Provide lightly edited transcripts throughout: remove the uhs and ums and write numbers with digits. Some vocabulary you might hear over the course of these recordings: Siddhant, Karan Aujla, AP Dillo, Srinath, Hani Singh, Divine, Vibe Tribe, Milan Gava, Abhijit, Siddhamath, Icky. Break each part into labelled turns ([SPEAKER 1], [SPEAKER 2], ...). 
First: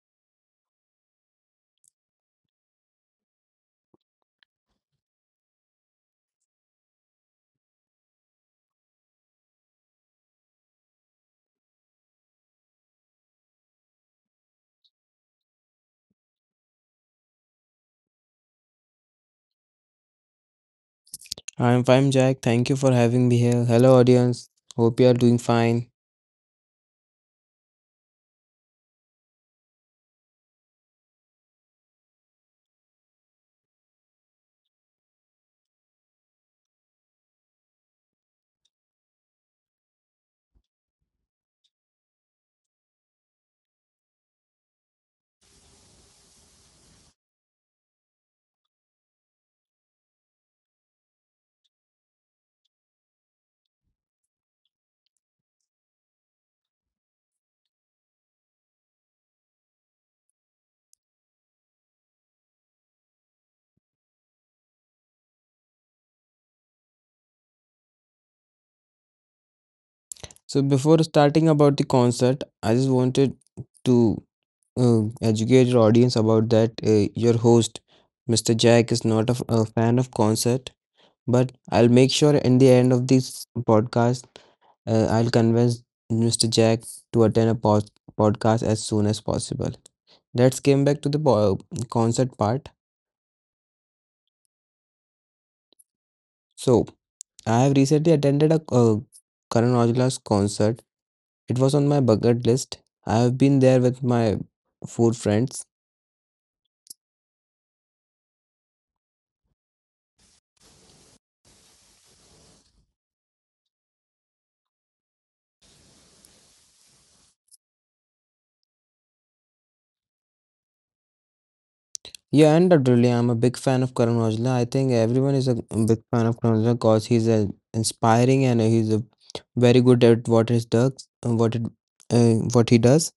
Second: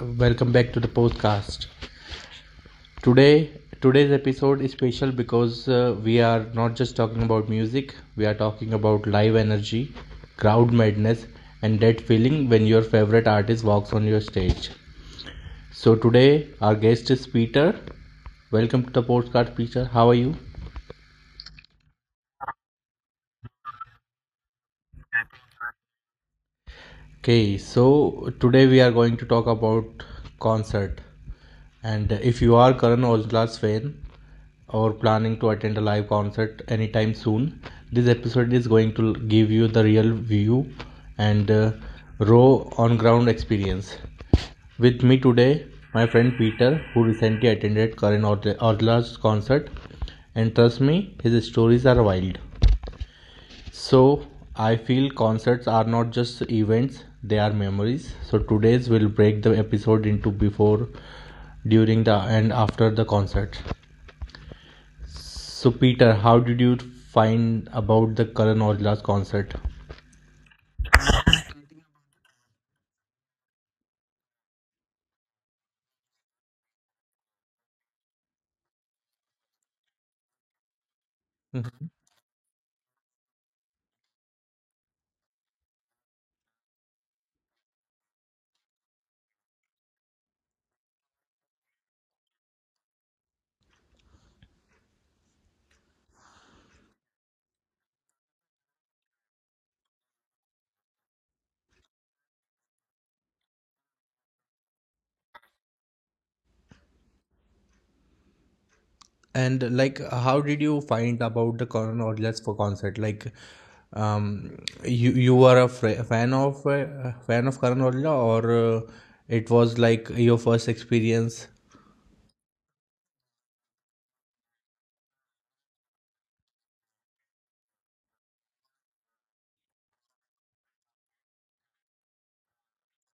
[SPEAKER 1] welcome back to the podcast. Today, today's episode is special because we are not just talking about music, we are talking about live energy, crowd madness, and that feeling when your favorite artist walks on your stage. So today, our guest is Peter. Welcome to the podcast, Peter. How are you?
[SPEAKER 2] I'm fine, Jack. Thank you for having me here. Hello, audience. Hope you are doing fine.
[SPEAKER 1] Okay, so today we are going to talk about concert. And if you are Karan Ojla's fan, or planning to attend a live concert anytime soon, this episode is going to give you the real view and raw on ground experience. With me today, my friend Peter, who recently attended concert, and trust me, his stories are wild. So, I feel concerts are not just events, they are memories. So, today's will break the episode into before, and after the concert. So, Peter, how did you find about the Karan Aujla's concert?
[SPEAKER 2] So, before starting about the concert, I just wanted to educate your audience about that your host, Mr. Jack, is not a fan of concert, but I'll
[SPEAKER 1] Mhm.
[SPEAKER 2] make sure in the end of this podcast, I'll convince Mr. Jack to attend a podcast as soon as possible. Let's came back to the concert part. So, I have recently attended a Karan Aujla's concert. It was on my bucket list. I have been there with my four friends.
[SPEAKER 1] And like, how did you find about the Karan Aujla's for concert? Like, um, you you were a fr- fan of Karan Aujla, or it was like your first experience?
[SPEAKER 2] Yeah, and definitely, I'm a big fan of Karan Aujla. I think everyone is a big fan of Karan Aujla because he's a inspiring and he's a very good at what he does, what it, what he does.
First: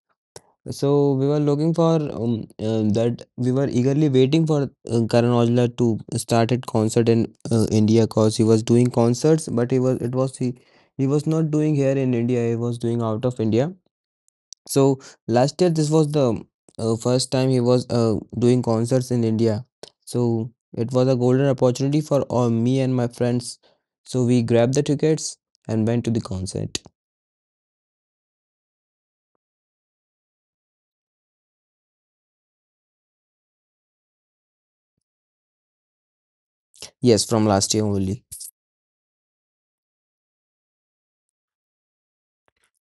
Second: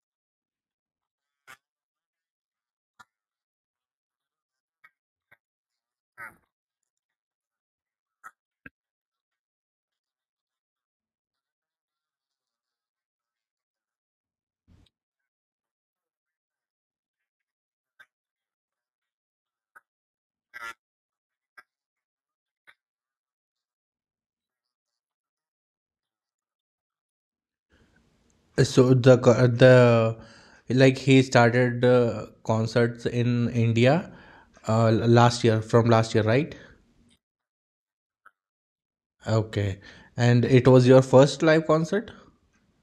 [SPEAKER 2] So we were looking for that. We were eagerly waiting for Karan Aujla to start at concert in India because he was doing concerts, but he was it was he was not doing here in India. He was doing out of India. So last year, this was the first time he was doing concerts in India. So it was a golden opportunity for all me and my friends. So we grabbed the tickets and went to the concert.
[SPEAKER 1] So the co- the like he started concerts in India uh, last year, right?
[SPEAKER 2] Yes, from last year only.
[SPEAKER 1] Okay, and it was your first live concert.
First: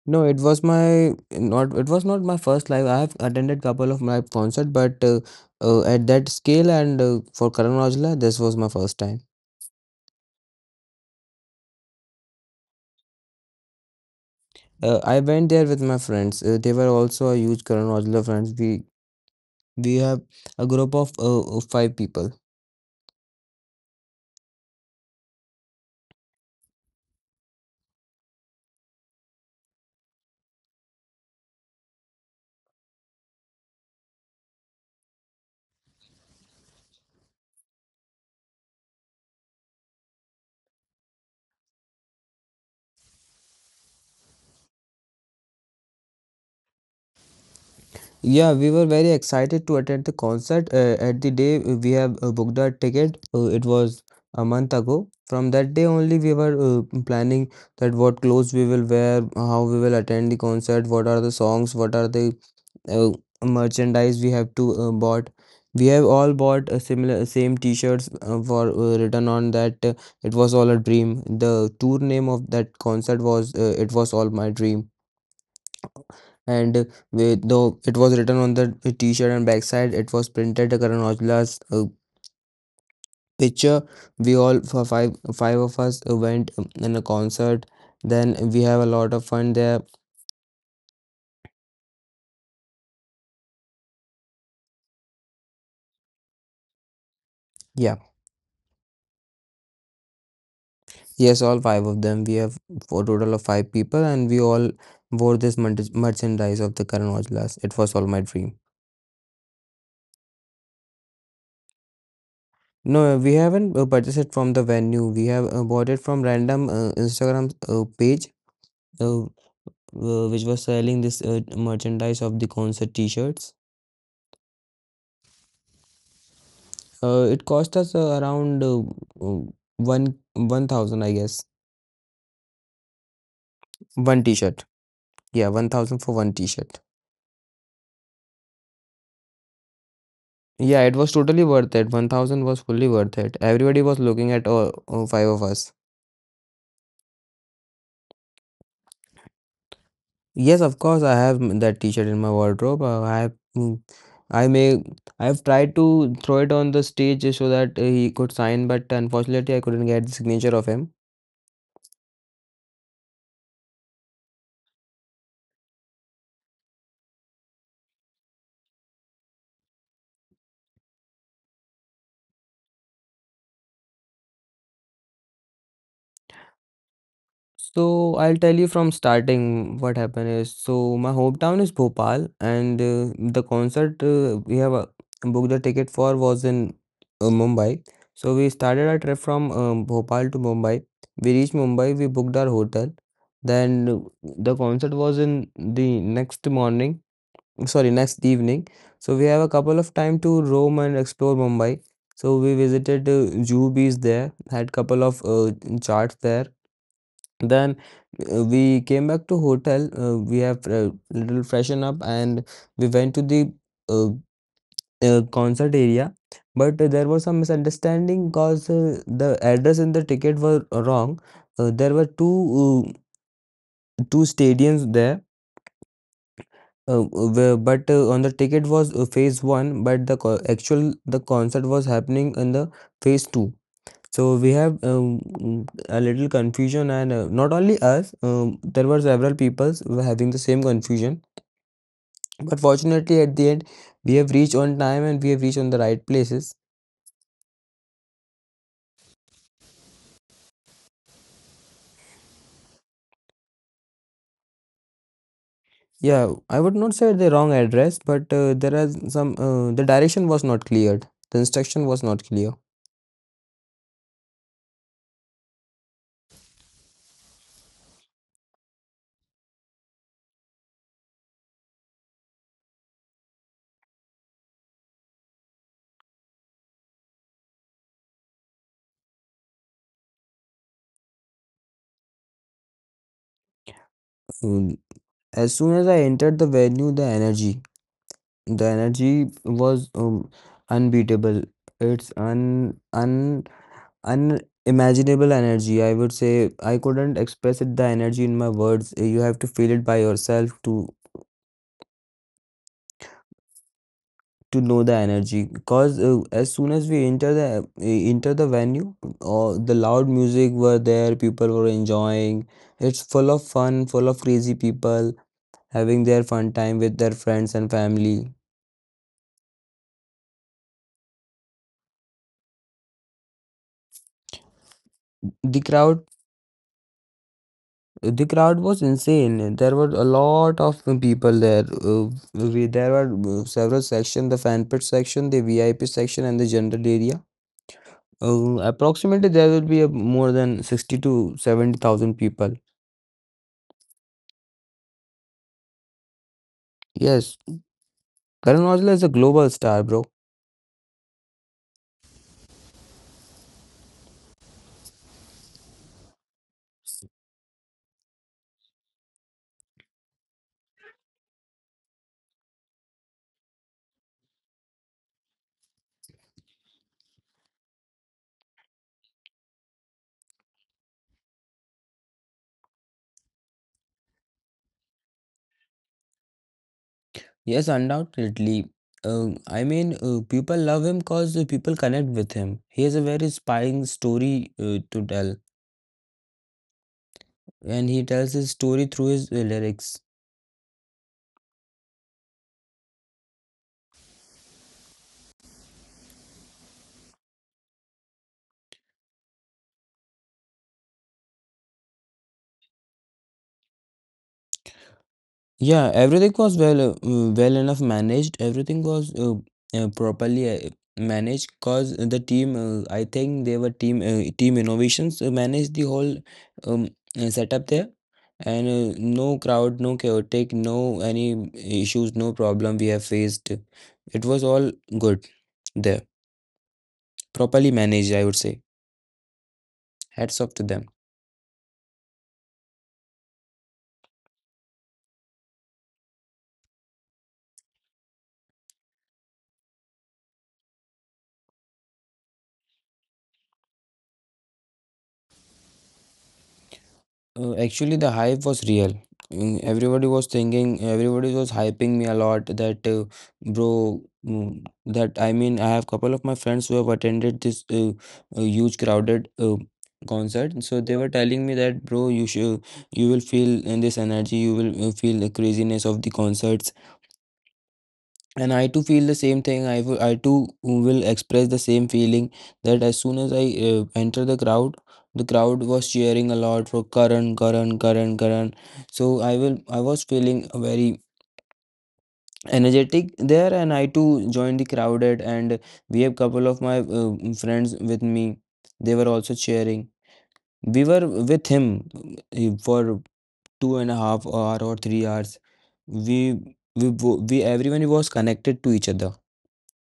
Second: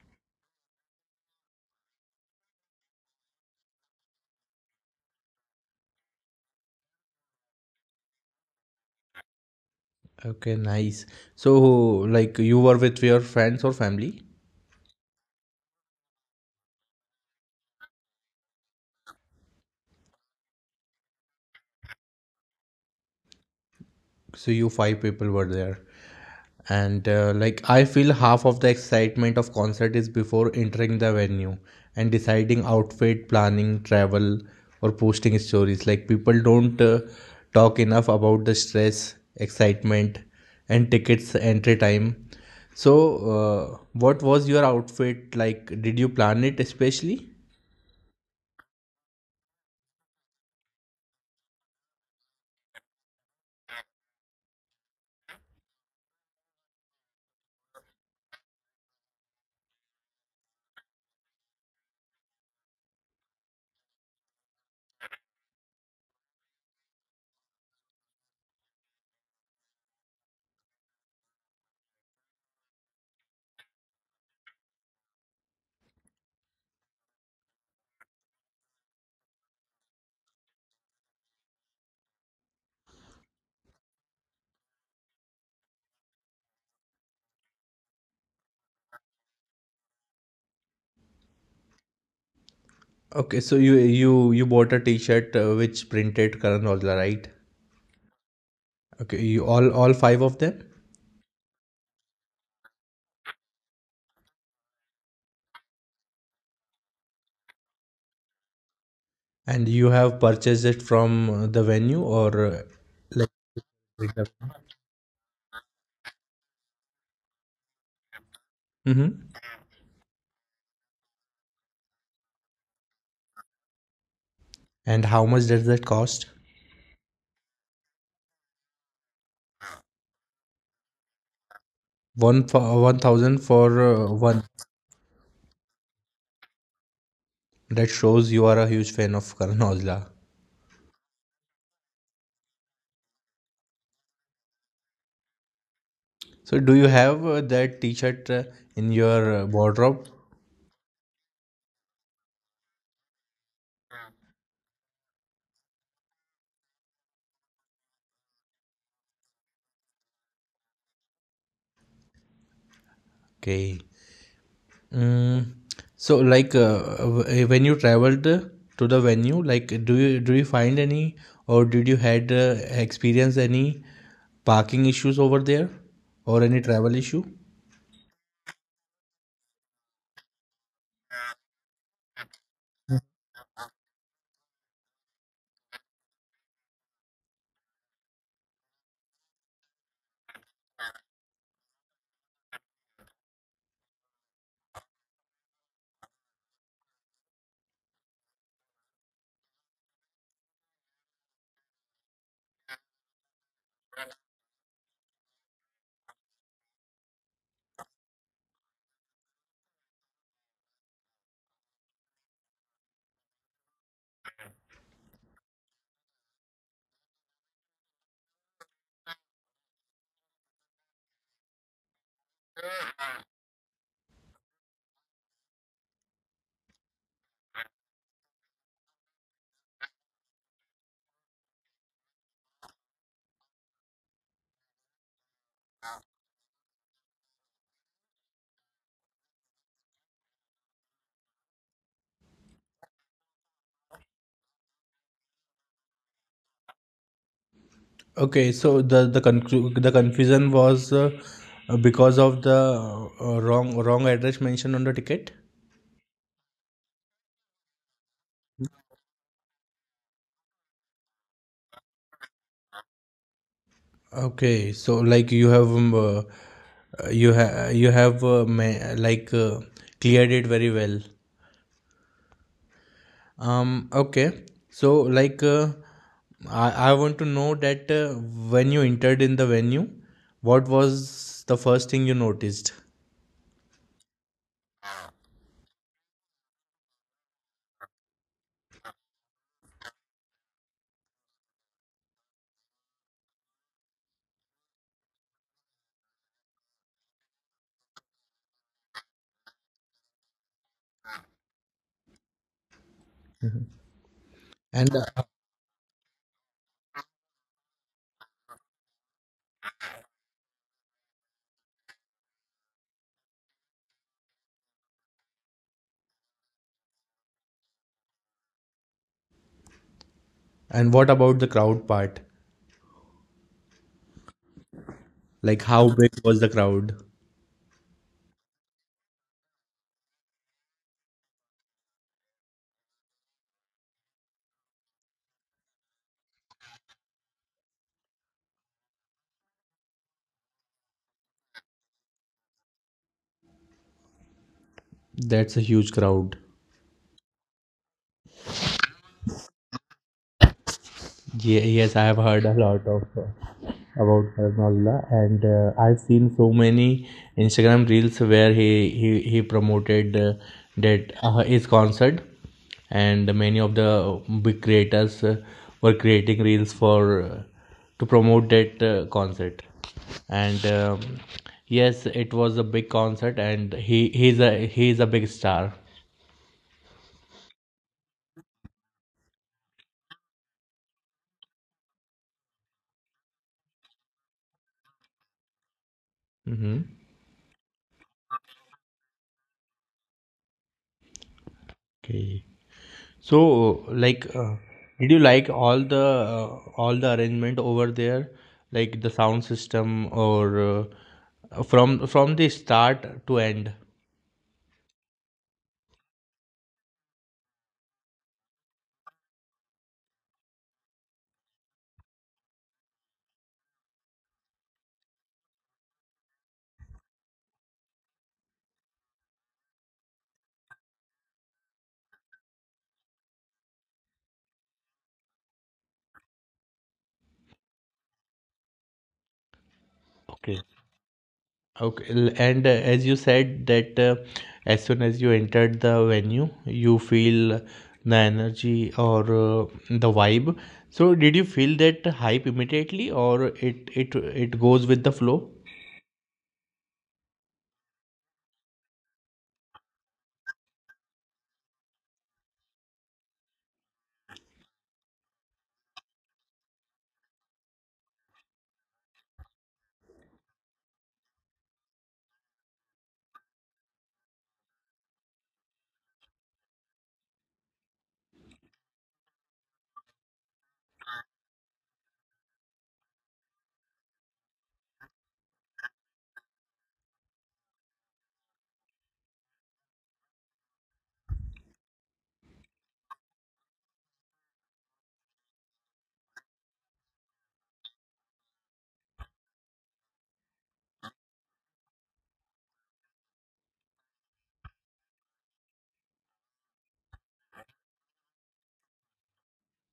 [SPEAKER 2] No, it was my not. It was not my first live. I have attended couple of live concert, but at that scale and for Karan Aujla, this was my first time.
[SPEAKER 1] Okay, nice. So, like, you were with your friends or family?
[SPEAKER 2] I went there with my friends. They were also a huge Karan Aujla fans. We have a group of five people.
[SPEAKER 1] So, you five people were there. And, like, I feel half of the excitement of concert is before entering the venue and deciding outfit, planning, travel, or posting stories. Like, people don't talk enough about the stress, excitement, and tickets entry time. So, what was your outfit like? Did you plan it especially?
[SPEAKER 2] Yeah, we were very excited to attend the concert. At the day we have booked our ticket, it was a month ago. From that day only, we were planning that what clothes we will wear, how we will attend the concert, what are the songs, what are the uh, merchandise we have to bought. We have all bought a similar same T-shirts for written on that it was all a dream. The tour name of that concert was it was all my dream, and though it was written on the t-shirt and backside it was printed Karan Aujla's picture. We all for five of us went in a concert. Then we have a lot of fun there.
[SPEAKER 1] Okay, so you bought a T-shirt which printed Karan Aujla, right?
[SPEAKER 2] Yeah.
[SPEAKER 1] Okay, you all five of them,
[SPEAKER 2] Yes, all five of them we have, for total of five people, and we all wore this merchandise of the Karan Aujla's. It was all my dream.
[SPEAKER 1] and you have purchased it from the venue or
[SPEAKER 2] No,
[SPEAKER 1] like.
[SPEAKER 2] we haven't purchased it from the venue. We have bought it from random Instagram page. Uh,
[SPEAKER 1] Mm-hmm.
[SPEAKER 2] which was selling this merchandise of the concert t-shirts.
[SPEAKER 1] And how much does that cost?
[SPEAKER 2] It cost us around uh, one 1,000, I guess.
[SPEAKER 1] One for 1,000 for
[SPEAKER 2] One
[SPEAKER 1] one.
[SPEAKER 2] t-shirt. Yeah, 1,000 for one t-shirt.
[SPEAKER 1] That shows you are a huge fan of Karan Aujla.
[SPEAKER 2] Yeah, it was totally worth it. 1,000 was fully worth it. Everybody was looking at all five of us.
[SPEAKER 1] So do you have that T-shirt in your wardrobe?
[SPEAKER 2] Yes, of course, I have that t-shirt in my wardrobe. I have, mm, I may, I have tried to throw it on the stage so that he could sign, but unfortunately, I couldn't get the signature of him.
[SPEAKER 1] Okay. Mm, so like when you traveled to the venue, like, do you find any, or did you had experience any parking issues over there, or any travel issue?
[SPEAKER 2] So I'll tell you from starting what happened is so my hometown is Bhopal and the concert we have booked the ticket for was in Mumbai. So we started our trip from Bhopal to Mumbai. We reached Mumbai, we booked our hotel. Then the concert was in the next morning, sorry, next evening. So we have a couple of time to roam and explore Mumbai. So we visited Juhu Beach there, had couple of charts there. Then we came back to hotel. We have little freshen up and we went to the uh, concert area. But there was some misunderstanding because the address in the ticket were wrong. There were two stadiums there, but on the ticket was phase one, but the actual the concert was happening in the phase two. So we have a little confusion, and not only us, there were several people were having the same confusion. But fortunately, at the end, we have reached on time and we have reached on the right places.
[SPEAKER 1] Okay, so the confusion was because of the wrong address mentioned on the ticket?
[SPEAKER 2] Yeah, I would not say the wrong address, but there are some the direction was not cleared. The instruction was not clear.
[SPEAKER 1] Okay, so like you have you have you have cleared it very well. Okay. So, like, I want to know that when you entered in the venue, what was the first thing you noticed?
[SPEAKER 2] Um, as soon as I entered the venue, the energy. The energy was unbeatable. It's un un unimaginable energy. I would say I couldn't express it the energy in my words. You have to feel it by yourself to know the
[SPEAKER 1] And uh,
[SPEAKER 2] energy. Because as soon as we enter the venue, the loud music were there. People were enjoying. It's full of fun, full of crazy people having their fun time with their friends and family.
[SPEAKER 1] and what about the crowd part?
[SPEAKER 2] the
[SPEAKER 1] Like, how
[SPEAKER 2] crowd
[SPEAKER 1] big was the crowd?
[SPEAKER 2] The crowd was insane. There were a lot of people there. There were several sections, the fan pit section, the VIP section, and the general area. Approximately, there will be more than 60 to 70,000 people.
[SPEAKER 1] That's a huge crowd.
[SPEAKER 2] Yes, Karan Aujla is a global star, bro.
[SPEAKER 1] Yeah, yes, I have heard a lot of about Karan, and I've seen so many Instagram reels where he promoted that his concert, and many of the big creators were creating reels for to promote that concert, and yes, it was a big concert, and he's a big star.
[SPEAKER 2] Yes, undoubtedly. I mean, people love him because people connect with him. He has a very inspiring story to tell,
[SPEAKER 1] Mm-hmm.
[SPEAKER 2] and he tells his story through his lyrics.
[SPEAKER 1] Okay. So, like, did you like uh, all the arrangement over there, like the sound system, or from the start to end?
[SPEAKER 2] Yeah, everything was well enough managed. Everything was properly managed because the team, I think they were team innovations managed the whole um, setup there, and no crowd, no chaotic, no any issues, no problem we have faced. It was all good there, properly managed, I would say. Hats off
[SPEAKER 1] Okay.
[SPEAKER 2] to them.
[SPEAKER 1] And as you said that as soon as you entered the venue, you feel the energy or the vibe. So, did you feel that hype immediately, or it goes with the flow,
[SPEAKER 2] Actually, the hype was real. Everybody was thinking, everybody was hyping me a lot that, bro, mm, that I mean, I have couple of my friends who have attended this huge crowded concert. So they were telling me that, bro, you will feel in this energy, you will feel the craziness of the concert. And I too feel the same thing. I too will express the same feeling that as soon as I enter the crowd was cheering a lot for Karan, Karan, Karan, Karan. So I was feeling very energetic there, and I too joined the crowded. And we have couple of my friends with me. They were also cheering. We were with him for 2.5 hour or 3 hours. We we wo- we everyone was connected to each other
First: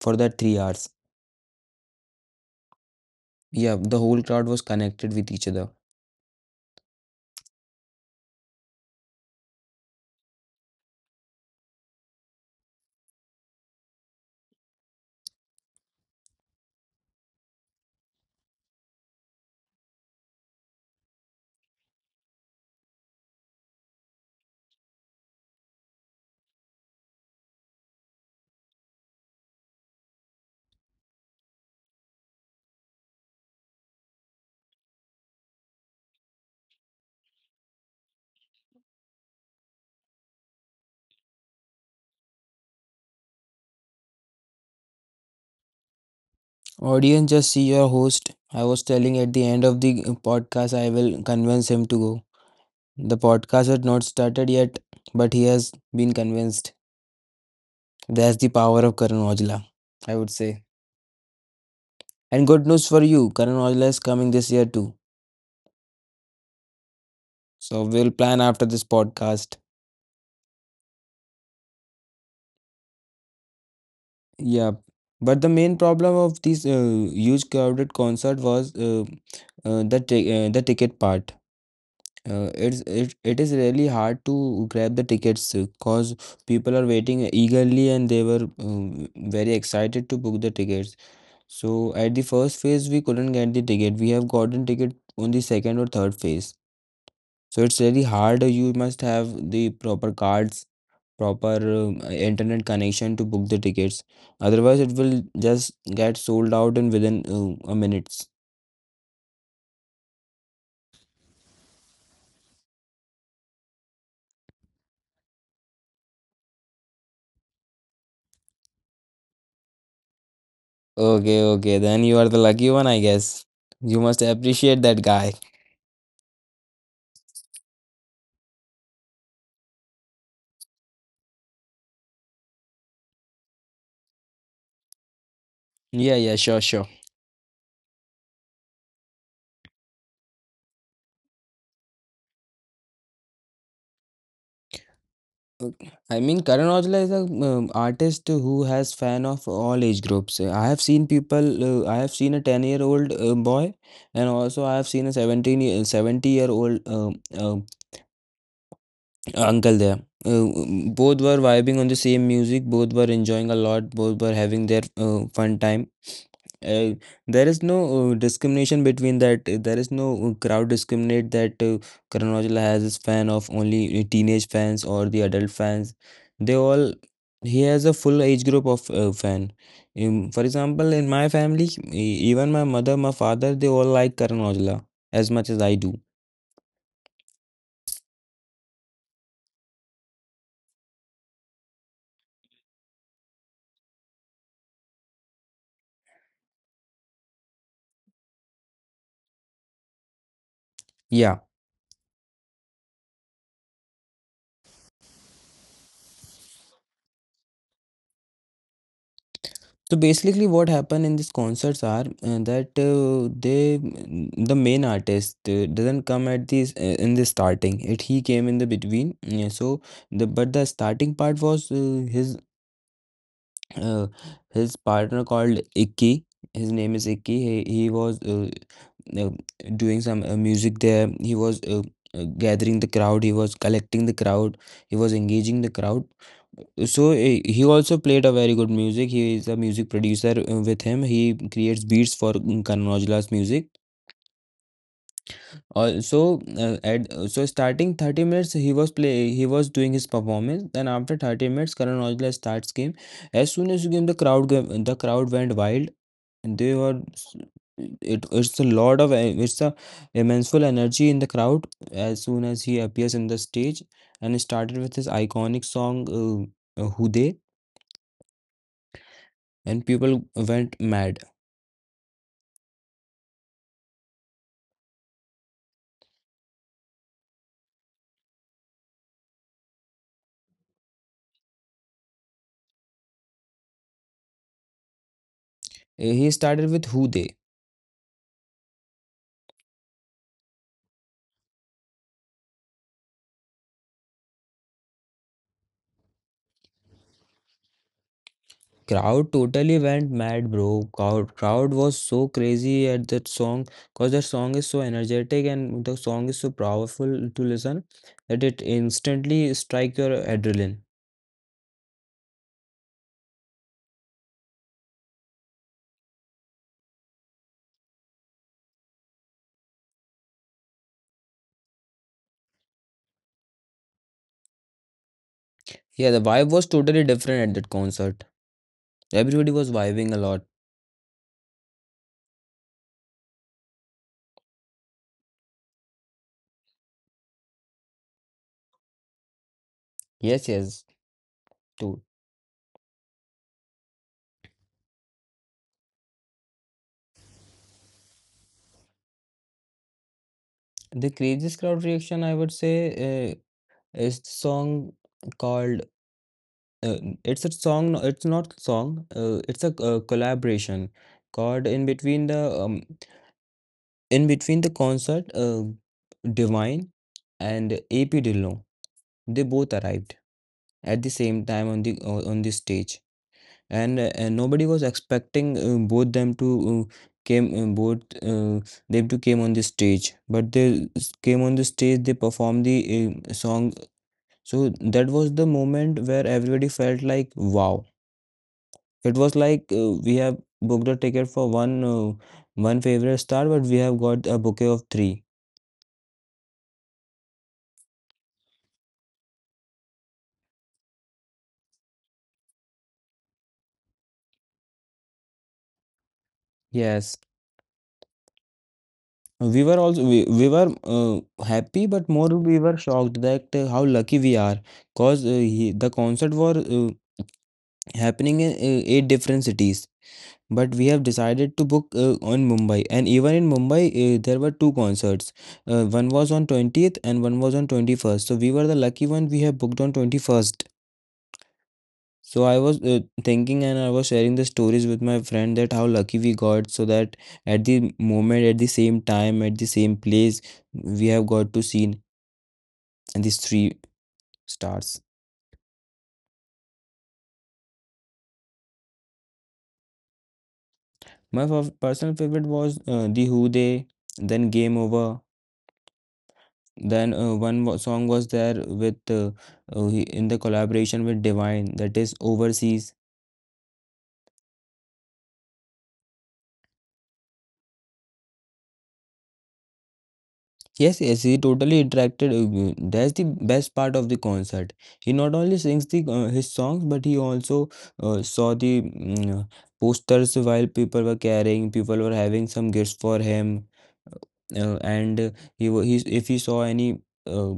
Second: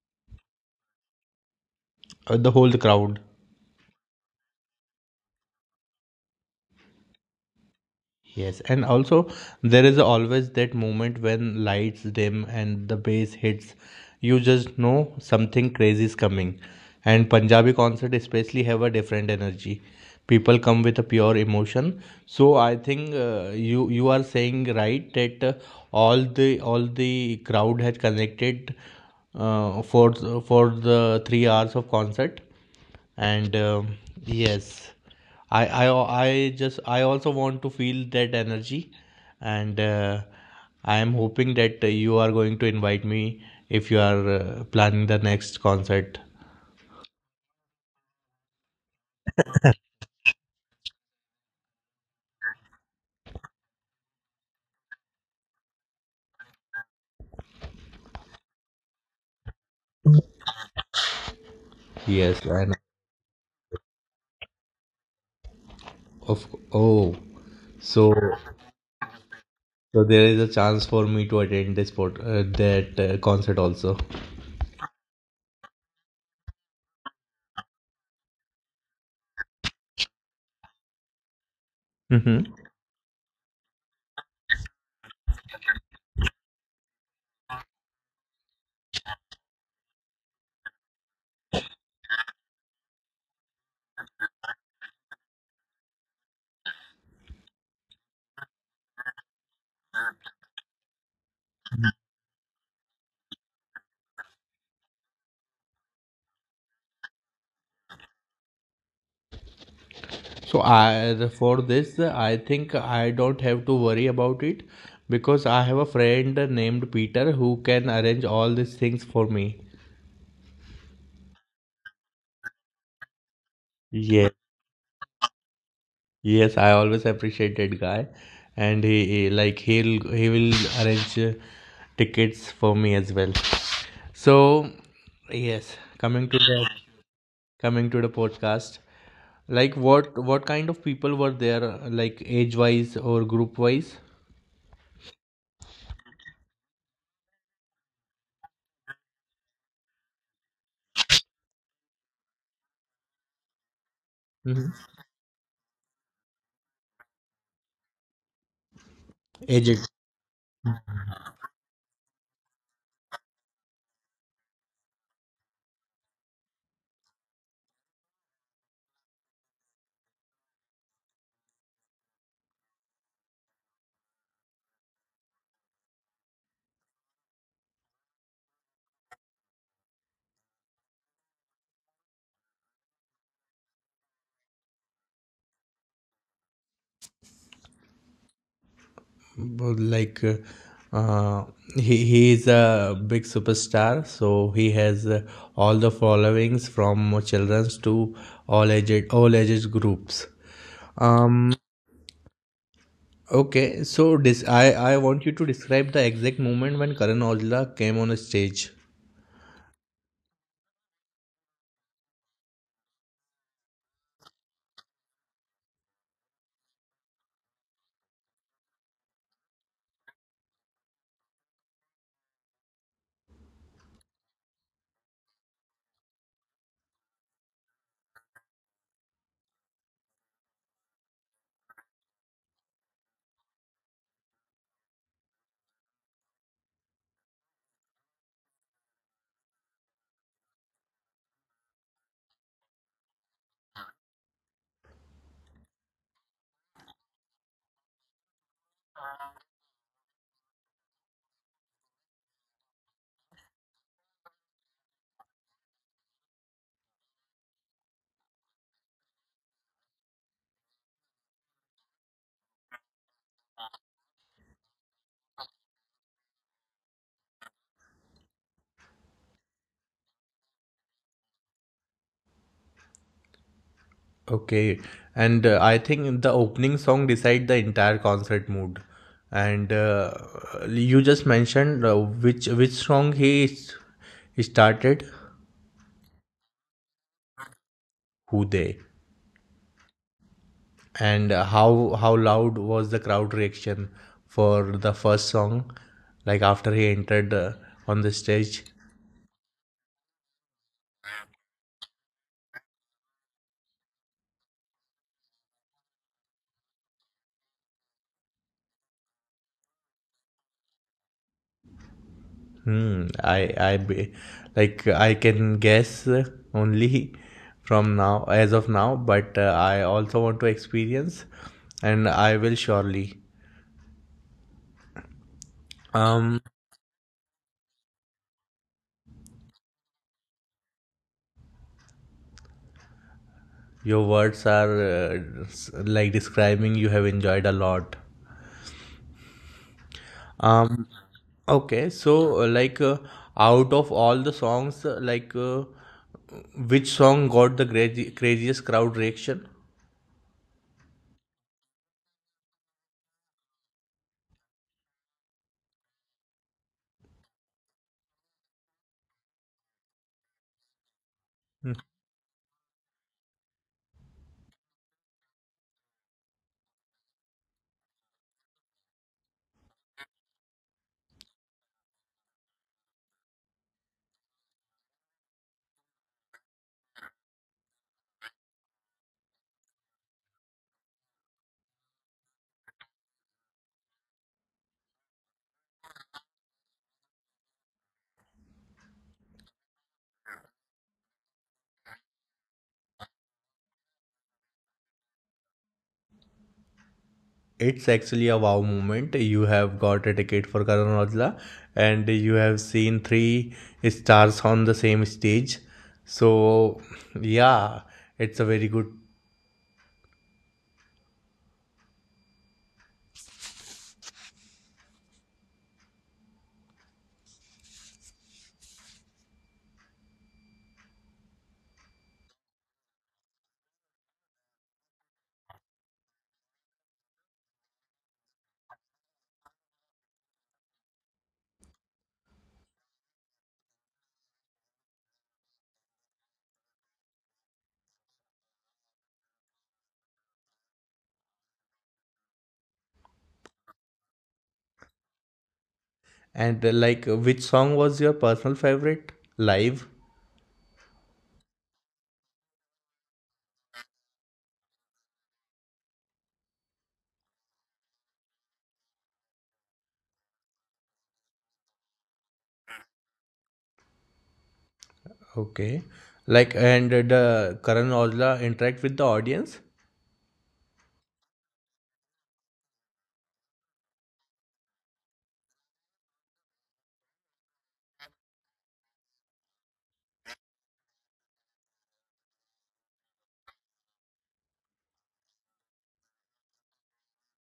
[SPEAKER 2] for that 3 hours.
[SPEAKER 1] the whole crowd?
[SPEAKER 2] Yeah, the whole crowd was connected with each other.
[SPEAKER 1] Yes, and also there is always that moment when lights dim and the bass hits. You just know something crazy is coming. And Punjabi concert especially have a different energy. People come with a pure emotion. So I think you you are saying right that all the crowd has connected uh, for for the 3 hours of concert, and yes, I, I I just I also want to feel that energy, and I am hoping that you are going to invite me if you are planning the next concert.
[SPEAKER 2] Audience, just see your host. I was telling at the end of the podcast, I will convince him to go. The podcast had not started yet, but he has been convinced. That's the power of Karan Aujla, I would say.
[SPEAKER 1] Yes
[SPEAKER 2] And good
[SPEAKER 1] and
[SPEAKER 2] news for you, Karan Aujla is coming this year too.
[SPEAKER 1] of oh
[SPEAKER 2] So we'll
[SPEAKER 1] So,
[SPEAKER 2] plan after this podcast.
[SPEAKER 1] so there is a chance for me to attend that concert also?
[SPEAKER 2] Yeah, but the main problem of this huge crowded concert was the ticket part. Uh, it's it, it is really hard to grab the tickets because people are waiting eagerly and they were very excited to book the tickets. So at the first phase we couldn't get the ticket. We have gotten ticket on the second or third phase. So it's really hard. You must have the proper cards, proper internet connection to book the tickets. Otherwise it will just get sold out in within a minutes.
[SPEAKER 1] So, I for this I think I don't have to worry about it because I have a friend named Peter who can arrange all these things for me.
[SPEAKER 2] Okay, okay, then you are the lucky one, I guess. You must
[SPEAKER 1] Yes,
[SPEAKER 2] appreciate that guy.
[SPEAKER 1] yes, I always appreciate that guy, and he like he'll he will arrange tickets for me as well. So yes,
[SPEAKER 2] Yeah, yeah, sure, sure.
[SPEAKER 1] coming to the podcast, like what kind of people were there, like age wise or group wise?
[SPEAKER 2] Okay. I mean, Karan Aujla is a artist who has fan of all age groups. I have seen people. I have seen a 10-year-old old boy, and also
[SPEAKER 1] Mm-hmm.
[SPEAKER 2] I have seen a 17 year, 70 year old uncle
[SPEAKER 1] Aged.
[SPEAKER 2] there. Uh, Both were vibing on the same music. Both were enjoying a lot. Both were having their fun time. Uh, there is no discrimination between that. There is no crowd discriminate that Karan Aujla has his fan of only teenage fans or the adult fans. They all he has a full age group of fan. For example, in my family, even my mother, my father, they all like Karan Aujla as much as I do.
[SPEAKER 1] But like uh, he is a big superstar, so he has all the followings from children's to all ages groups.
[SPEAKER 2] Yeah.
[SPEAKER 1] um okay, so this, I want you to describe the exact moment when karan aujla came on stage.
[SPEAKER 2] So basically, what happened in these concerts are that they the main artist doesn't come at this in the starting. It He came in the between. Yeah, so the starting part was his uh, partner called Icky. His name is Icky. He was uh, doing some music there. He was gathering the crowd, he was collecting the crowd, he was engaging the crowd. So he also played a very good music. He is a music producer with him. He creates beats for Karan Aujla's music. Also, at so starting 30 minutes he was play he was doing his performance. Then after 30 minutes, Karan Aujla starts game. As soon as he came, the crowd went wild. They were s- it it's a lot of e- it's a immense energy in the crowd as soon as he appears in the stage and started with his iconic song Who They, and people went mad.
[SPEAKER 1] Okay, and I think the opening song decide the entire concert mood, and you just mentioned which started.
[SPEAKER 2] He started with Who They.
[SPEAKER 1] Who they? And how loud was the crowd reaction for the first song? Like after he entered on the stage?
[SPEAKER 2] Crowd totally went mad, bro. Crowd was so crazy at that song because that song is so energetic and the song is so powerful to listen that it instantly strike your adrenaline.
[SPEAKER 1] hmm, I I be, like I can guess only from now, as of now, but I also want to experience, and I will surely.
[SPEAKER 2] Yeah, the vibe
[SPEAKER 1] Um,
[SPEAKER 2] was totally different at that concert. Everybody was vibing a lot.
[SPEAKER 1] your words are like describing you have enjoyed a lot.
[SPEAKER 2] Yes, yes,
[SPEAKER 1] Um, okay,
[SPEAKER 2] too.
[SPEAKER 1] so uh, like uh, out of all the songs, which song got the craziest crowd reaction?
[SPEAKER 2] The craziest crowd reaction, I would say, uh, is the song called. Uh, it's a song. No, it's not song. It's a collaboration called in between the concert. Divine and AP Dillo. They both arrived at the same time on the stage. And nobody was expecting both them to uh, came uh, both uh, came on the stage but they s- came on the stage they performed the song. So that was the moment where everybody felt like, wow, it was like, we have booked a ticket for one one favorite star, but we have got a bouquet of three.
[SPEAKER 1] It's actually a wow moment. You have got a ticket for Karan Aujla, and you have seen three stars on the same stage. So,
[SPEAKER 2] Yes,
[SPEAKER 1] yeah, it's a very good.
[SPEAKER 2] we were also we were happy, but more we were shocked that how lucky we are, because the concert was happening in eight different cities, but we have decided to book on Mumbai, and even in Mumbai there were two concerts. One was on 20th and one was on 21st, so we were the lucky one, we have booked on 21st. So I was thinking and I was sharing the stories with my friend that how lucky we got, so that at the moment, at the same time, at the same place, we have got to see these three stars.
[SPEAKER 1] And like, which song was your personal favorite live?
[SPEAKER 2] My personal favorite was the Who They, then Game Over. Then one song was there with in the collaboration with Divine, that is Overseas.
[SPEAKER 1] Okay. Like, and the Karan Aujla interact with the audience?
[SPEAKER 2] Yes, yes, he totally interacted. That's the best part of the concert. He not only sings the his songs, but he also saw the posters while people were carrying, people were having some gifts for him, and he wa- he if he saw any. Uh,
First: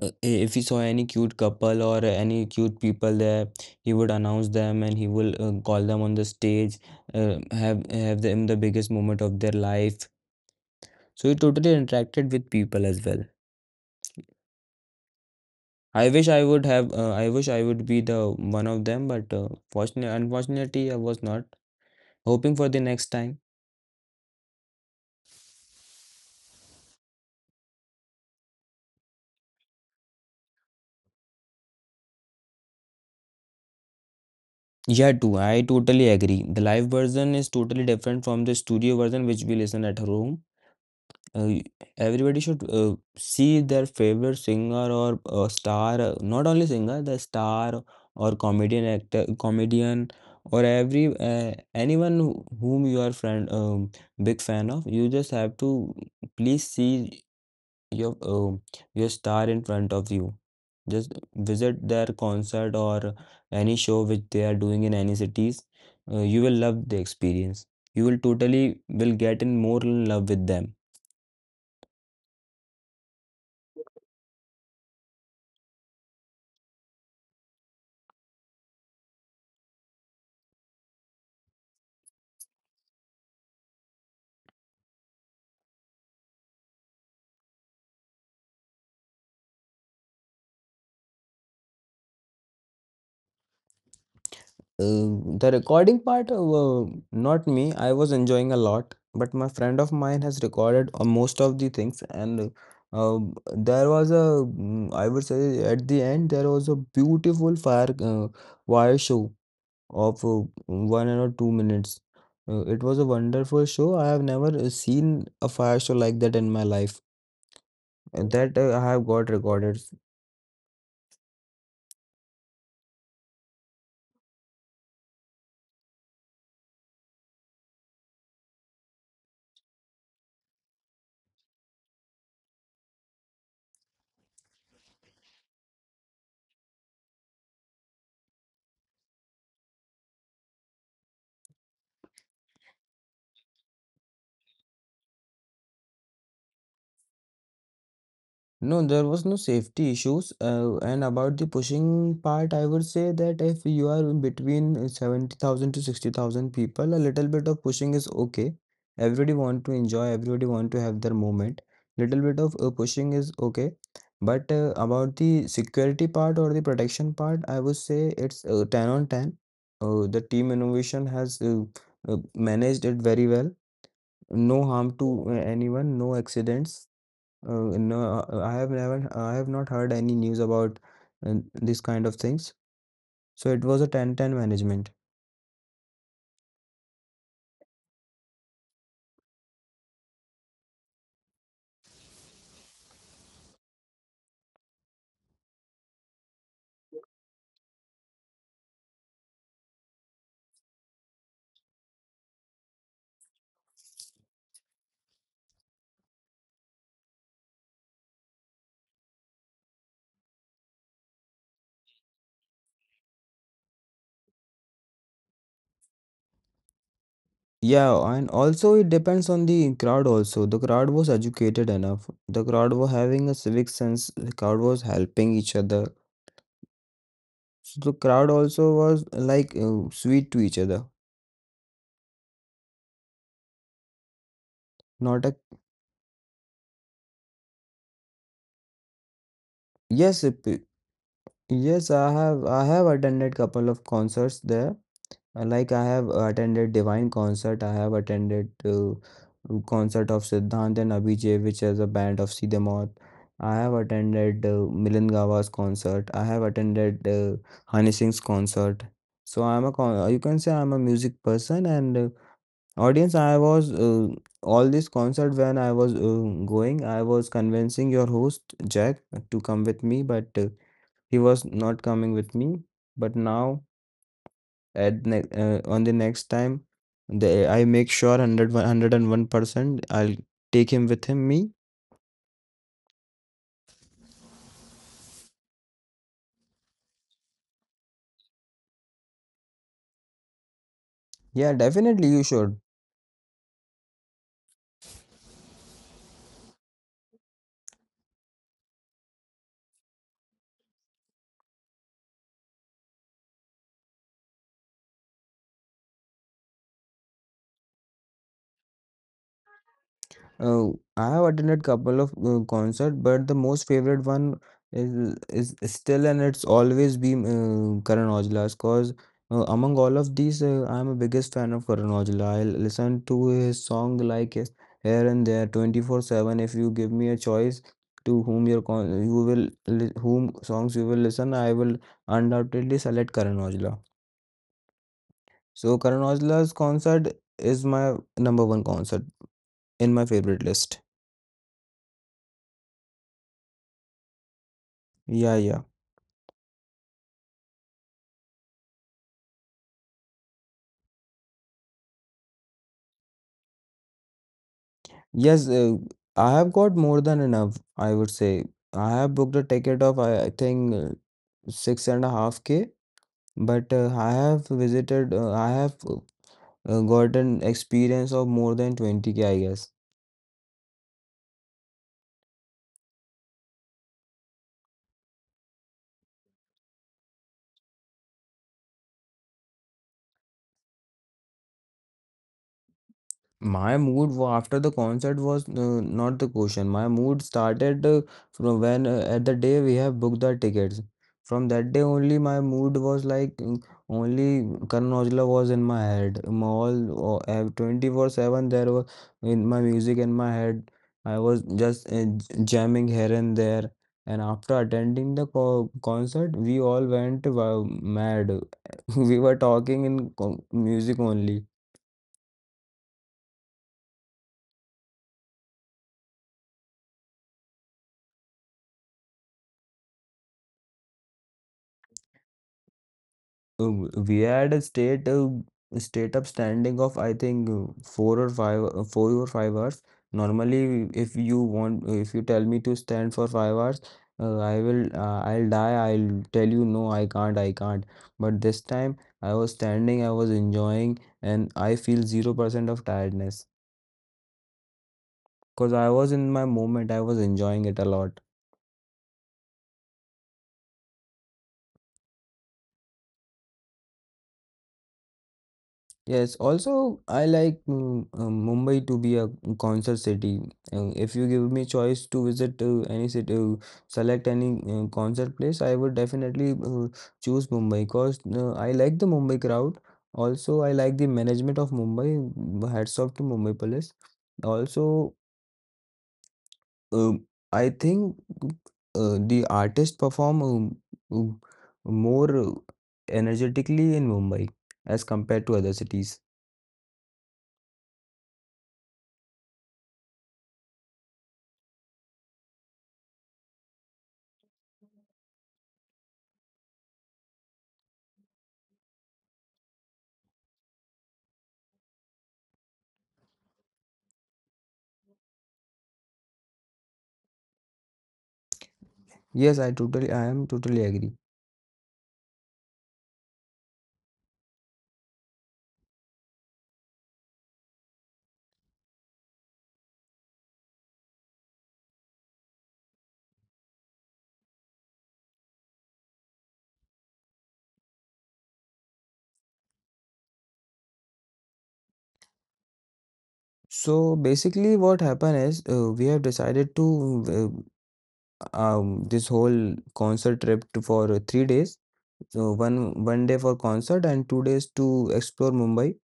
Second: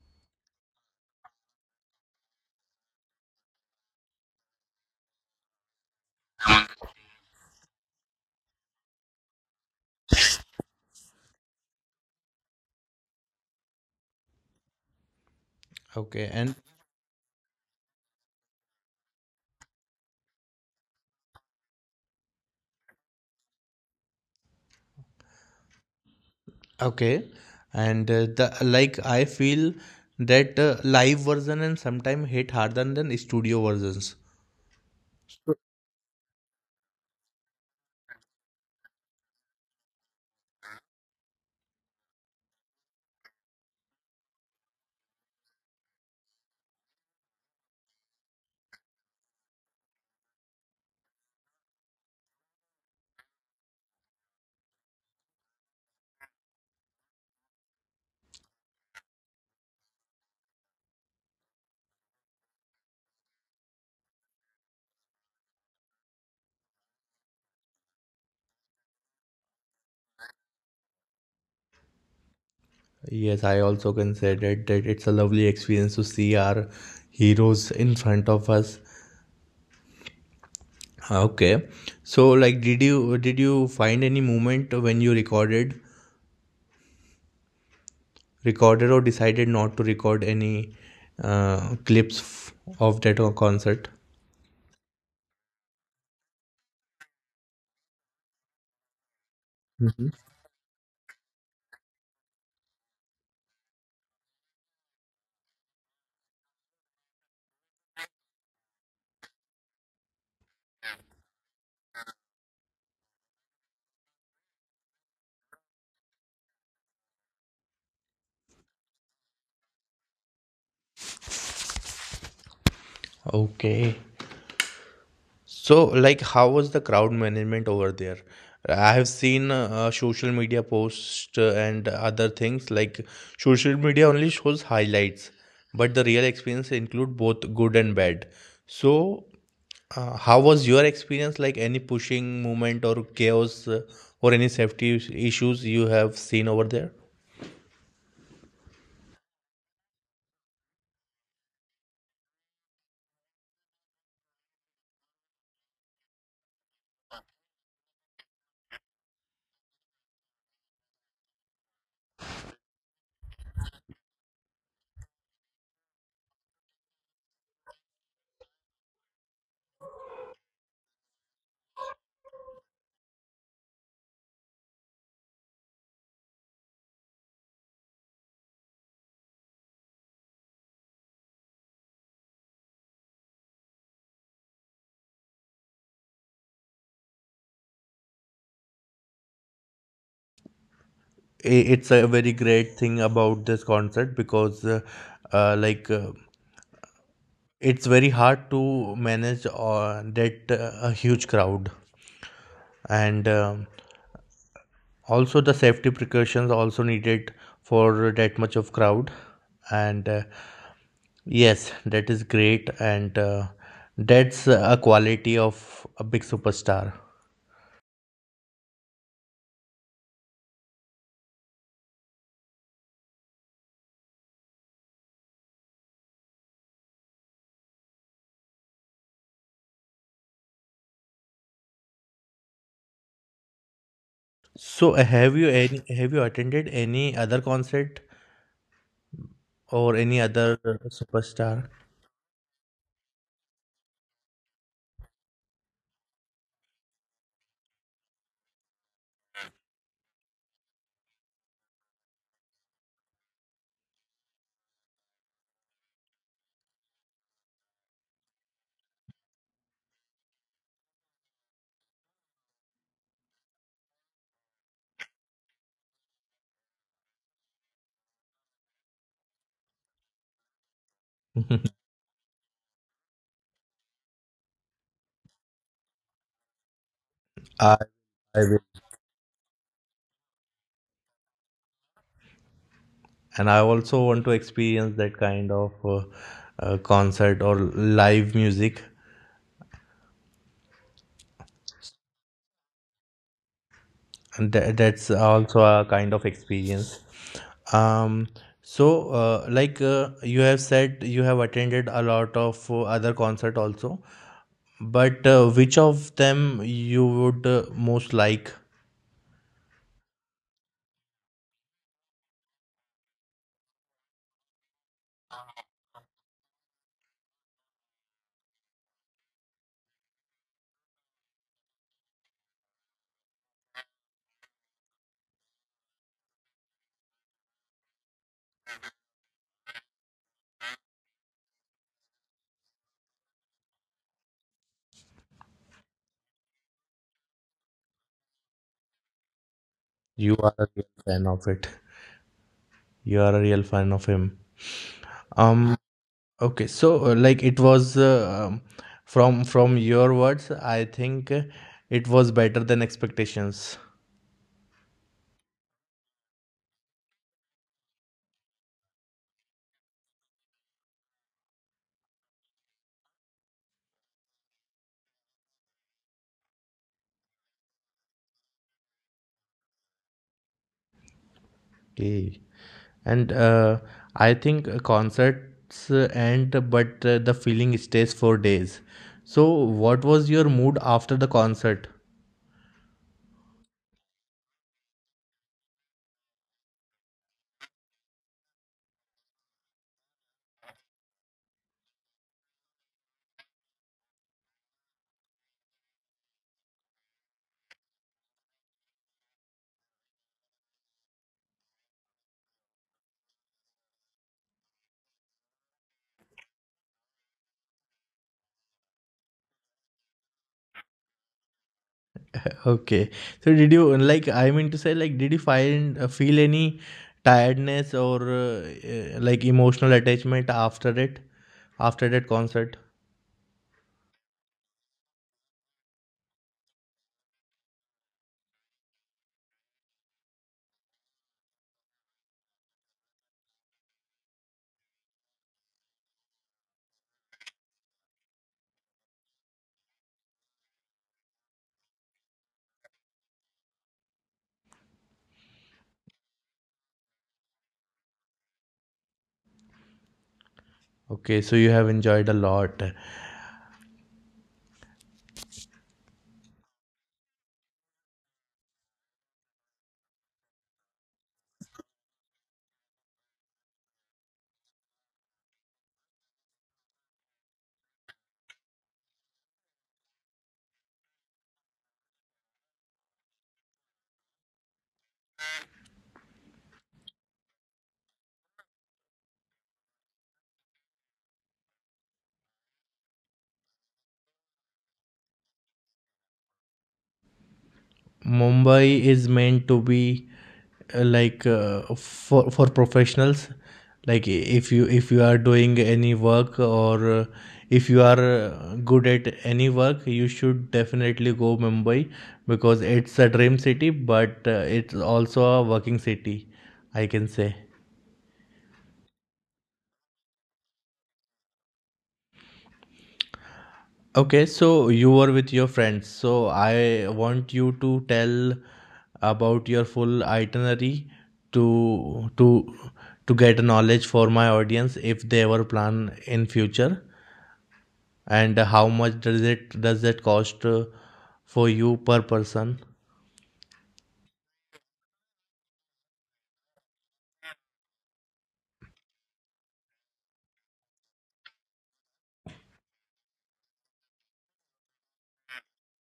[SPEAKER 2] if he saw any cute couple or any cute people there, he would announce them and he will call them on the stage, have them the biggest moment of their life. So he totally interacted with people as well.
[SPEAKER 1] Okay. And
[SPEAKER 2] I wish I would be the one of them, but fortunately unfortunately I was not. Hoping for the next time.
[SPEAKER 1] okay, and the like I feel that live version and sometimes hit harder than studio versions.
[SPEAKER 2] Yeah, too, I totally agree. The live version is totally different from the studio version which we listen at home. uh, Everybody should see their favorite singer or star, not only singer, the star, or comedian, actor, comedian, or every anyone whom you are friend, big fan of. You just have to please see your um your star in front of you, just visit their concert or any show which they are doing in any cities. You will love the experience, you will totally will get in more in love with them.
[SPEAKER 1] Yes, I also considered that it's a lovely experience to see our heroes in front of us. Okay, so like, did you find any moment when you recorded recorded or decided not to record any of that concert?
[SPEAKER 2] The recording part, not me. I was enjoying a lot, but my friend of mine has recorded most of the things, and there was a, I would say, at the end there was a beautiful fire wire show of 1 or 2 minutes. It was a wonderful show. I have never seen a fire show like that in my life. And that, I have got recorded.
[SPEAKER 1] Okay, so, like, how was the crowd management over there? I have seen social media posts and other things. Like, social media only shows highlights, but the real experience include both good and bad. So, how was your experience? Like, any pushing movement or chaos or any issues you have seen over there?
[SPEAKER 2] No, there was no safety issues. And about the pushing part, I would say that if you are between 70,000 to 60,000 people, a little bit of pushing is okay. Everybody want to enjoy, everybody want to have their moment. Little bit of pushing is okay. But about the security part or the protection part, I would say it's 10 on 10. The team innovation has managed it very well. No harm to anyone, no accidents, no, I have not heard any news about this kind of things. So it was a ten ten management.
[SPEAKER 1] It's a very great thing about this concert, because, uh, like. Uh, it's very hard to manage that huge crowd, and also the safety precautions also needed for that much of crowd, and yes, that is great, and that's a quality of a big superstar.
[SPEAKER 2] Yeah, and also it depends on the crowd also. The crowd was educated enough. The crowd was having a civic sense. The crowd was helping each other. So the crowd also was like sweet to each other.
[SPEAKER 1] So
[SPEAKER 2] Not a
[SPEAKER 1] have you attended any other concert or any
[SPEAKER 2] Yes,
[SPEAKER 1] other superstar?
[SPEAKER 2] yes. I have attended couple of concerts there. Like I have attended Divine concert, I have attended concert of Siddhant and Abhijit, which is a band of Siddhamath. I have attended Milan Gava's concert. I have attended Hani Singh's concert. So I'm a con You can say I'm a music person and audience. I was all this concert when I was going. I was convincing your host Jack to come with me, but he was not coming with me. But now on the next time the I
[SPEAKER 1] I,
[SPEAKER 2] make sure one
[SPEAKER 1] I
[SPEAKER 2] hundred
[SPEAKER 1] will,
[SPEAKER 2] one hundred and one percent I'll take him with him me.
[SPEAKER 1] and I also want to experience that kind of concert or live music,
[SPEAKER 2] Yeah, definitely you should.
[SPEAKER 1] and that's also a kind of experience. um so you have said you have attended a lot of other concert also, but which of them you would most like?
[SPEAKER 2] Uh, I have attended couple of concert, but the most favorite one is is still and it's always been Karan Aujla's. Cause among all of these, I'm a biggest fan of Karan Aujla. I listen to his song like his here and there, 24/7. If you give me a choice to whom songs you will listen, I will undoubtedly select Karan Aujla. So Karan Aujla's concert is my number one concert in my
[SPEAKER 1] you
[SPEAKER 2] favorite
[SPEAKER 1] are a
[SPEAKER 2] list.
[SPEAKER 1] real fan of it you are a real fan of him.
[SPEAKER 2] Yeah, yeah.
[SPEAKER 1] um Okay, so like it was from your words, I think it was better than expectations.
[SPEAKER 2] Yes, I have got more than enough, I would say. I have booked a ticket of, I think, 6.5K, but I have gotten experience of more than 20K, I guess.
[SPEAKER 1] Okay, and I think concerts end, but the feeling stays for days. So, what was your mood after the concert?
[SPEAKER 2] My mood after the concert was not the question. My mood started from when at the day we have booked the tickets. From that day only, my mood was like, only Karan Aujla was in my head. All, 24/7, there was in my music in my head. I was just jamming here and there. And after attending the co concert, we all went wow, mad. We were talking in co music only.
[SPEAKER 1] Okay, so did you like? I mean to say, like, did you find feel any tiredness or like emotional attachment after that concert?
[SPEAKER 2] Uh, we had a state state up standing of, I think, 4 or 5 hours. Normally, if you tell me to stand for 5 hours, I'll die. I'll tell you no, I can't, I can't. But this time I was standing, I was enjoying, and I feel 0% of tiredness because I was in my moment. I was enjoying it a lot.
[SPEAKER 1] Okay, so you have enjoyed a lot.
[SPEAKER 2] Yes, also I like Mumbai to be a concert city. If you give me choice to visit any city, select any concert place, I would definitely choose Mumbai because I like the Mumbai crowd. Also, I like the management of Mumbai. Hats off to Mumbai Police. Also, um, I think the artists perform um, more energetically in Mumbai as compared to other cities.
[SPEAKER 1] Mumbai is meant to be for professionals. Like if you are doing any work, or if you are good at any work, you should definitely go Mumbai, because it's a dream city, but it's also a working city, I can say.
[SPEAKER 2] Yes, I am totally agree.
[SPEAKER 1] Okay, so you were with your friends. So I want you to tell about your full itinerary to to to get knowledge for my audience if they ever plan in future, and how much does it cost for you per person?
[SPEAKER 2] So basically, what happened is we have decided to this whole concert trip for 3 days. So one day for concert and 2 days to explore Mumbai.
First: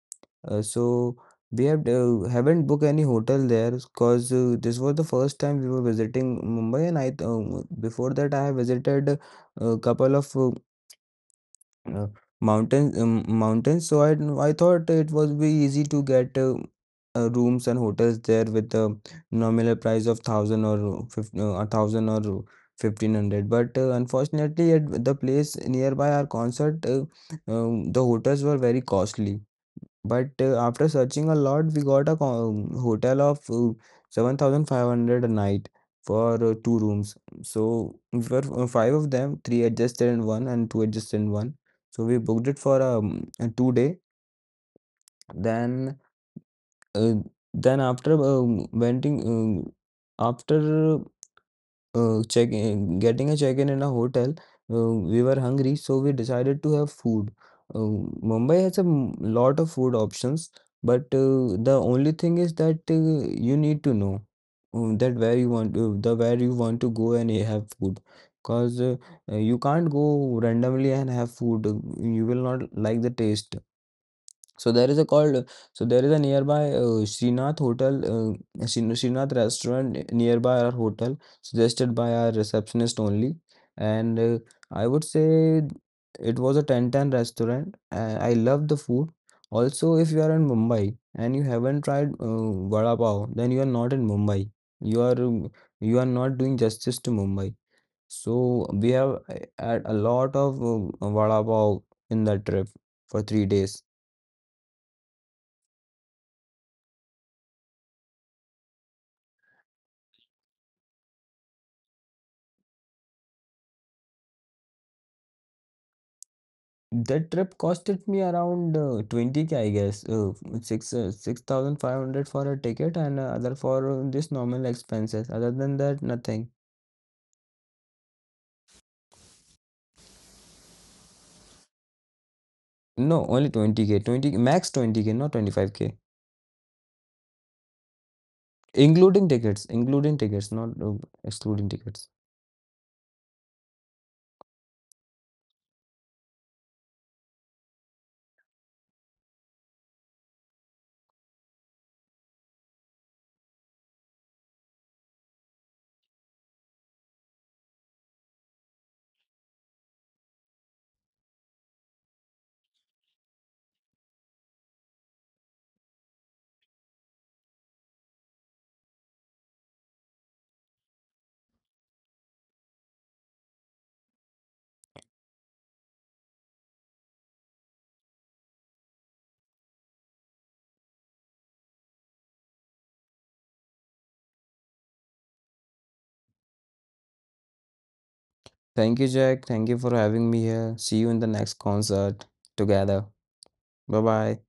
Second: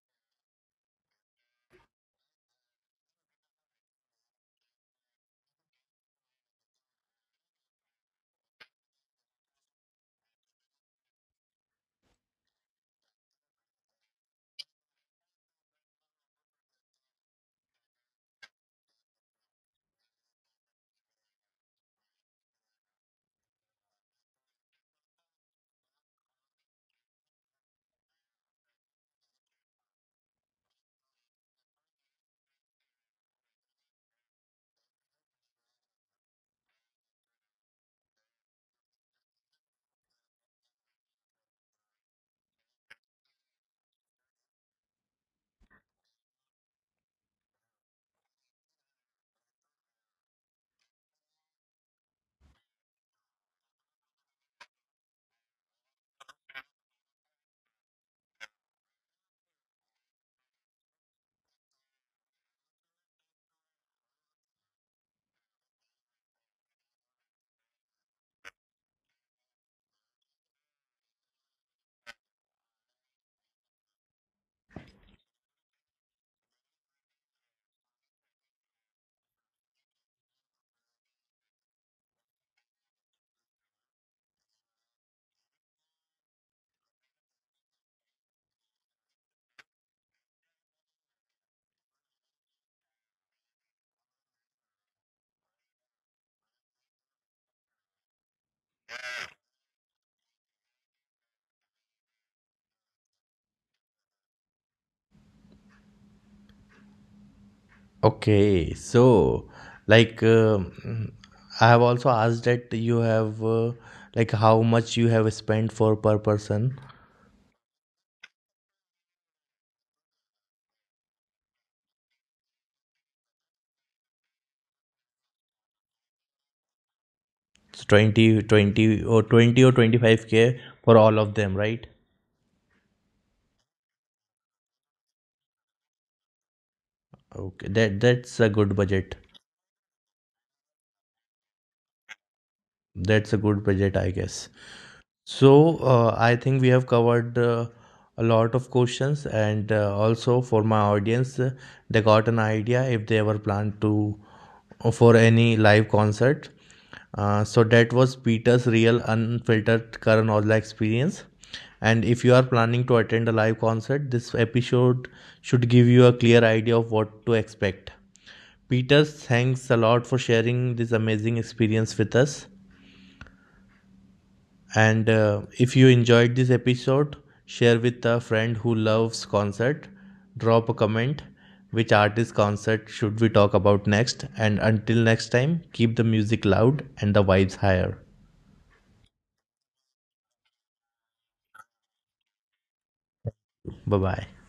[SPEAKER 2] So we have haven't booked any hotel there because this was the first time we were visiting Mumbai, and before that I have visited a couple of Uh, mountains so I thought it was be easy to get rooms and hotels there with a nominal price of thousand or fifteen 1,000 or 1,500, but unfortunately at the place nearby our concert, the hotels were very costly. But after searching a lot, we got a hotel of 7,500 a night for two rooms. So we were, five of them, three adjusted in one and two adjusted in one. So we booked it for a 2 day. Then uh, after renting after getting a check-in in a hotel, we were hungry, so we decided to have food. Uh, Mumbai has a lot of food options, but the only thing is that you need to know that where you want to, the where you want to go and have food. Because you can't go randomly and have food. You will not like the taste. So there is a called so there is a nearby Srinath Srinath restaurant nearby our hotel, suggested by our receptionist only. And I would say it was a ten ten restaurant and I love the food. Also, if you are in Mumbai and you haven't tried vada pav, then you are not in Mumbai. you are um, you are not doing justice to Mumbai. So we have had a lot of vada pav in that trip for 3 days.
[SPEAKER 1] Okay, so like I have also asked that you have like how much you have spent for per person.
[SPEAKER 2] That trip costed me around 20K, I guess. Six 6,500 for a ticket and other for this normal expenses. Other than that, nothing.
[SPEAKER 1] So 20, 20 or 20 or 25K for all of them, right?
[SPEAKER 2] No, only 20K, 20 max 20K, not 25K,
[SPEAKER 1] Okay, that that's a good budget.
[SPEAKER 2] including tickets, not excluding tickets.
[SPEAKER 1] That's a good budget, I guess. So, I think we have covered a lot of questions, and also for my audience, they got an idea if they ever plan to for any live concert. So that was Peter's real unfiltered Karan Aujla experience. And if you are planning to attend a live concert, this episode should give you a clear idea of what to expect. Peter, thanks a lot for sharing this amazing experience with us. And if you enjoyed this episode, share with a friend who loves concert. Drop a comment which artist concert should we talk about next, and until next time, keep the music loud and the vibes higher.
[SPEAKER 2] Thank you, Jack. Thank you for having me here. See you in the next concert together.
[SPEAKER 1] Bye
[SPEAKER 2] Bye
[SPEAKER 1] bye.
[SPEAKER 2] bye.